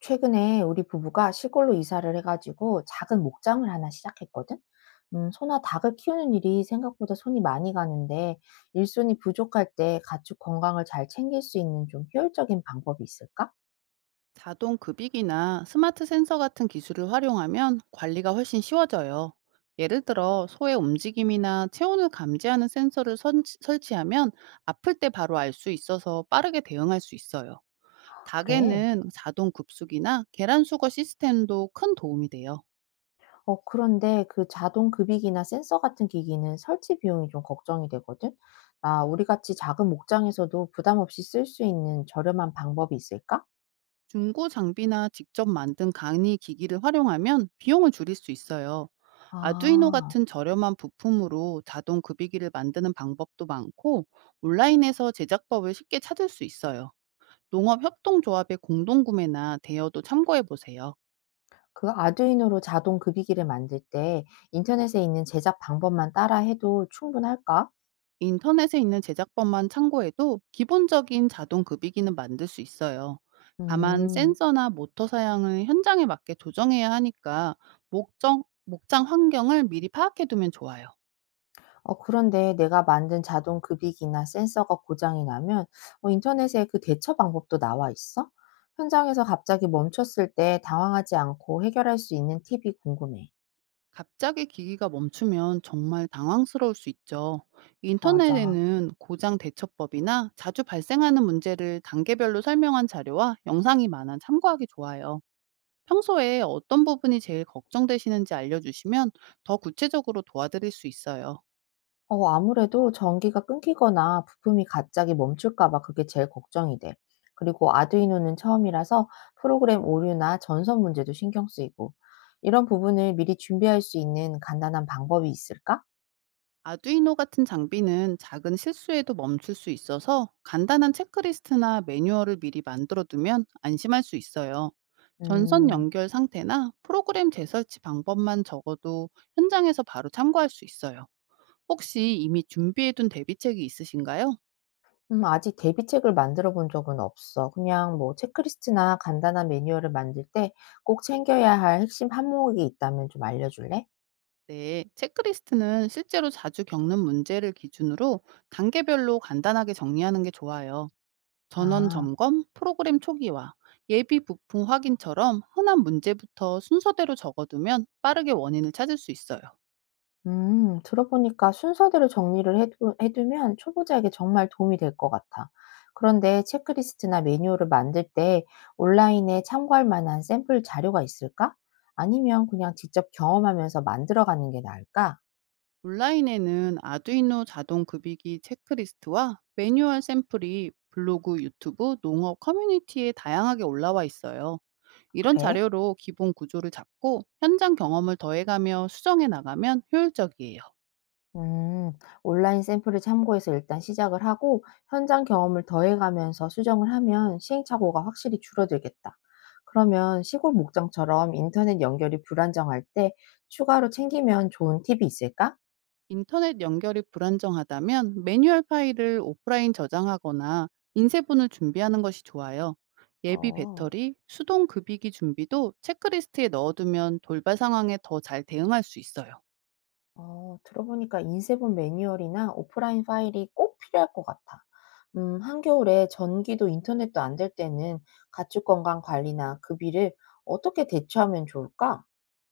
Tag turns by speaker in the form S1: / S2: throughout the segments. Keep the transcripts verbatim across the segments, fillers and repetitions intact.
S1: 최근에 우리 부부가 시골로 이사를 해가지고 작은 목장을 하나 시작했거든? 음, 소나 닭을 키우는 일이 생각보다 손이 많이 가는데, 일손이 부족할 때 가축 건강을 잘 챙길 수 있는 좀 효율적인 방법이 있을까?
S2: 자동 급이기나 스마트 센서 같은 기술을 활용하면 관리가 훨씬 쉬워져요. 예를 들어 소의 움직임이나 체온을 감지하는 센서를 선- 설치하면 아플 때 바로 알 수 있어서 빠르게 대응할 수 있어요.
S1: 그래.
S2: 닭에는 자동 급수기나 계란 수거 시스템도 큰 도움이 돼요.
S1: 어, 그런데 그 자동 급이기나 센서 같은 기기는 설치 비용이 좀 걱정이 되거든? 나 우리 같이 작은 목장에서도 부담 없이 쓸 수 있는 저렴한 방법이 있을까?
S2: 중고 장비나 직접 만든 강의 기기를 활용하면 비용을 줄일 수 있어요. 아두이노
S1: 아.
S2: 같은 저렴한 부품으로 자동 급이기를 만드는 방법도 많고 온라인에서 제작법을 쉽게 찾을 수 있어요. 농업 협동조합의 공동구매나 대여도 참고해 보세요.
S1: 그 아두이노로 자동 급이기를 만들 때 인터넷에 있는 제작 방법만 따라 해도 충분할까?
S2: 인터넷에 있는 제작법만 참고해도 기본적인 자동 급이기는 만들 수 있어요. 다만
S1: 음.
S2: 센서나 모터 사양을 현장에 맞게 조정해야 하니까 목적, 목장 환경을 미리 파악해 두면 좋아요.
S1: 어, 그런데 내가 만든 자동 급이기나 센서가 고장이 나면 어, 인터넷에 그 대처 방법도 나와 있어? 현장에서 갑자기 멈췄을 때 당황하지 않고 해결할 수 있는 팁이 궁금해.
S2: 갑자기 기기가 멈추면 정말 당황스러울 수 있죠.
S1: 맞아.
S2: 인터넷에는 고장 대처법이나 자주 발생하는 문제를 단계별로 설명한 자료와 영상이 많아 참고하기 좋아요. 평소에 어떤 부분이 제일 걱정되시는지 알려주시면 더 구체적으로 도와드릴 수 있어요.
S1: 어, 아무래도 전기가 끊기거나 부품이 갑자기 멈출까 봐 그게 제일 걱정이 돼. 그리고 아두이노는 처음이라서 프로그램 오류나 전선 문제도 신경 쓰이고. 이런 부분을 미리 준비할 수 있는 간단한 방법이 있을까?
S2: 아두이노 같은 장비는 작은 실수에도 멈출 수 있어서 간단한 체크리스트나 매뉴얼을 미리 만들어 두면 안심할 수 있어요. 전선
S1: 음.
S2: 연결 상태나 프로그램 재설치 방법만 적어도 현장에서 바로 참고할 수 있어요. 혹시 이미 준비해 둔 대비책이 있으신가요?
S1: 음, 아직 대비책을 만들어 본 적은 없어. 그냥 뭐 체크리스트나 간단한 매뉴얼을 만들 때 꼭 챙겨야 할 핵심 항목이 있다면 좀 알려 줄래?
S2: 네, 체크리스트는 실제로 자주 겪는 문제를 기준으로 단계별로 간단하게 정리하는 게 좋아요. 전원
S1: 아.
S2: 점검, 프로그램 초기화, 예비 부품 확인처럼 흔한 문제부터 순서대로 적어두면 빠르게 원인을 찾을 수 있어요.
S1: 음, 들어보니까 순서대로 정리를 해두, 해두면 초보자에게 정말 도움이 될 것 같아. 그런데 체크리스트나 매뉴얼을 만들 때 온라인에 참고할 만한 샘플 자료가 있을까? 아니면 그냥 직접 경험하면서 만들어가는 게 나을까?
S2: 온라인에는 아두이노 자동 급이기 체크리스트와 매뉴얼 샘플이 블로그, 유튜브, 농업 커뮤니티에 다양하게 올라와 있어요. 이런
S1: 그래?
S2: 자료로 기본 구조를 잡고 현장 경험을 더해가며 수정해 나가면 효율적이에요.
S1: 음, 온라인 샘플을 참고해서 일단 시작을 하고 현장 경험을 더해가면서 수정을 하면 시행착오가 확실히 줄어들겠다. 그러면 시골 목장처럼 인터넷 연결이 불안정할 때 추가로 챙기면 좋은 팁이 있을까?
S2: 인터넷 연결이 불안정하다면 매뉴얼 파일을 오프라인 저장하거나 인쇄본을 준비하는 것이 좋아요. 예비
S1: 어,
S2: 배터리, 수동 급이기 준비도 체크리스트에 넣어두면 돌발 상황에 더 잘 대응할 수 있어요.
S1: 어, 들어보니까 인쇄본 매뉴얼이나 오프라인 파일이 꼭 필요할 것 같아. 음, 한겨울에 전기도 인터넷도 안 될 때는 가축 건강 관리나 급비를 어떻게 대처하면 좋을까?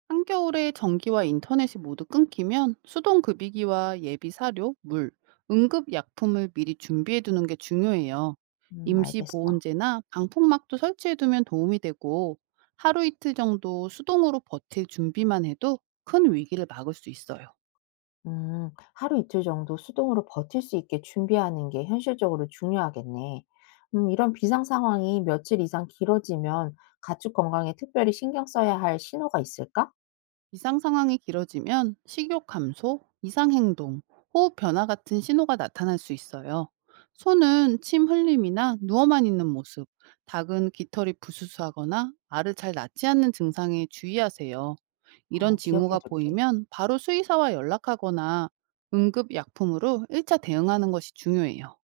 S2: 한겨울에 전기와 인터넷이 모두 끊기면 수동 급이기와 예비 사료, 물, 응급 약품을 미리 준비해 두는 게 중요해요.
S1: 음,
S2: 임시
S1: 알겠어.
S2: 보온재나 방풍막도 설치해 두면 도움이 되고 하루 이틀 정도 수동으로 버틸 준비만 해도 큰 위기를 막을 수 있어요.
S1: 음, 하루 이틀 정도 수동으로 버틸 수 있게 준비하는 게 현실적으로 중요하겠네. 음, 이런 비상 상황이 며칠 이상 길어지면 가축 건강에 특별히 신경 써야 할 신호가 있을까?
S2: 이상 상황이 길어지면 식욕 감소, 이상 행동, 호흡 변화 같은 신호가 나타날 수 있어요. 소는 침 흘림이나 누워만 있는 모습, 닭은 깃털이 부스스하거나 알을 잘 낳지 않는 증상에 주의하세요. 이런
S1: 어, 기억해
S2: 징후가
S1: 둘게.
S2: 보이면 바로 수의사와 연락하거나 응급 약품으로 일 차 대응하는 것이 중요해요.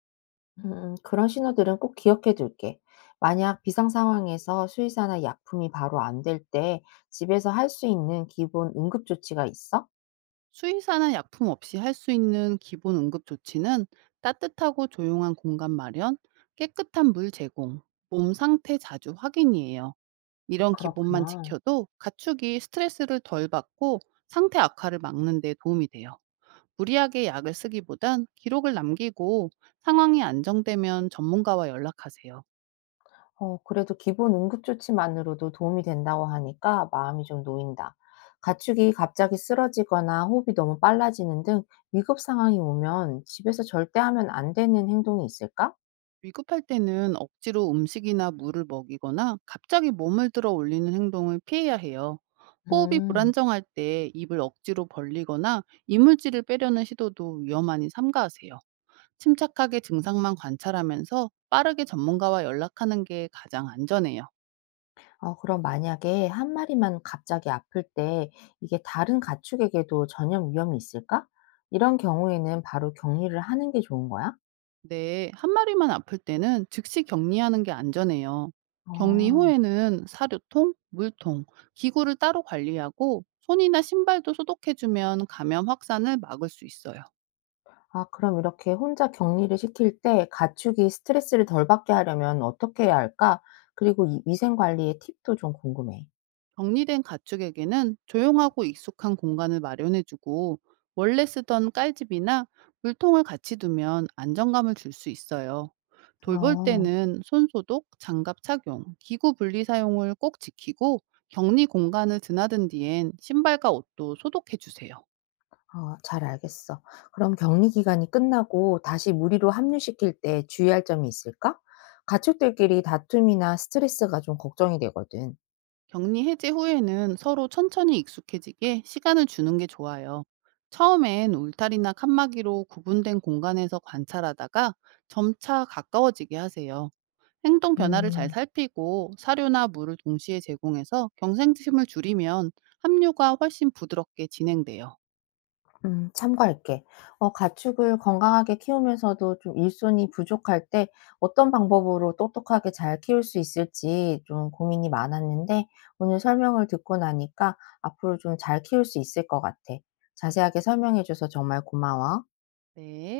S1: 음, 그런 신호들은 꼭 기억해 둘게. 만약 비상 상황에서 수의사나 약품이 바로 안 될 때 집에서 할 수 있는 기본 응급 조치가 있어?
S2: 수의사나 약품 없이 할 수 있는 기본 응급 조치는 따뜻하고 조용한 공간 마련, 깨끗한 물 제공, 몸 상태 자주 확인이에요. 이런 기본만
S1: 그렇구나.
S2: 지켜도 가축이 스트레스를 덜 받고 상태 악화를 막는 데 도움이 돼요. 무리하게 약을 쓰기보단 기록을 남기고 상황이 안정되면 전문가와 연락하세요.
S1: 어, 그래도 기본 응급조치만으로도 도움이 된다고 하니까 마음이 좀 놓인다. 가축이 갑자기 쓰러지거나 호흡이 너무 빨라지는 등 위급 상황이 오면 집에서 절대 하면 안 되는 행동이 있을까?
S2: 위급할 때는 억지로 음식이나 물을 먹이거나 갑자기 몸을 들어 올리는 행동을 피해야 해요. 호흡이
S1: 음,
S2: 불안정할 때 입을 억지로 벌리거나 이물질을 빼려는 시도도 위험하니 삼가하세요. 침착하게 증상만 관찰하면서 빠르게 전문가와 연락하는 게 가장 안전해요.
S1: 어, 그럼 만약에 한 마리만 갑자기 아플 때 이게 다른 가축에게도 전염 위험이 있을까? 이런 경우에는 바로 격리를 하는 게 좋은 거야?
S2: 네, 한 마리만 아플 때는 즉시 격리하는 게 안전해요. 격리
S1: 어.
S2: 후에는 사료통, 물통, 기구를 따로 관리하고 손이나 신발도 소독해주면 감염 확산을 막을 수 있어요.
S1: 아, 그럼 이렇게 혼자 격리를 시킬 때 가축이 스트레스를 덜 받게 하려면 어떻게 해야 할까? 그리고 이 위생 관리의 팁도 좀 궁금해.
S2: 정리된 가축에게는 조용하고 익숙한 공간을 마련해주고 원래 쓰던 깔집이나 물통을 같이 두면 안정감을 줄 수 있어요. 돌볼
S1: 어.
S2: 때는 손소독, 장갑 착용, 기구 분리 사용을 꼭 지키고 격리 공간을 드나든 뒤엔 신발과 옷도 소독해주세요.
S1: 어, 잘 알겠어. 그럼 격리 기간이 끝나고 다시 무리로 합류시킬 때 주의할 점이 있을까? 가축들끼리 다툼이나 스트레스가 좀 걱정이 되거든.
S2: 격리 해제 후에는 서로 천천히 익숙해지게 시간을 주는 게 좋아요. 처음엔 울타리나 칸막이로 구분된 공간에서 관찰하다가 점차 가까워지게 하세요. 행동 변화를 잘
S1: 음.
S2: 살피고 사료나 물을 동시에 제공해서 경생심을 줄이면 합류가 훨씬 부드럽게 진행돼요.
S1: 음, 참고할게. 어, 가축을 건강하게 키우면서도 좀 일손이 부족할 때 어떤 방법으로 똑똑하게 잘 키울 수 있을지 좀 고민이 많았는데 오늘 설명을 듣고 나니까 앞으로 좀 잘 키울 수 있을 것 같아. 자세하게 설명해 줘서 정말 고마워.
S2: 네.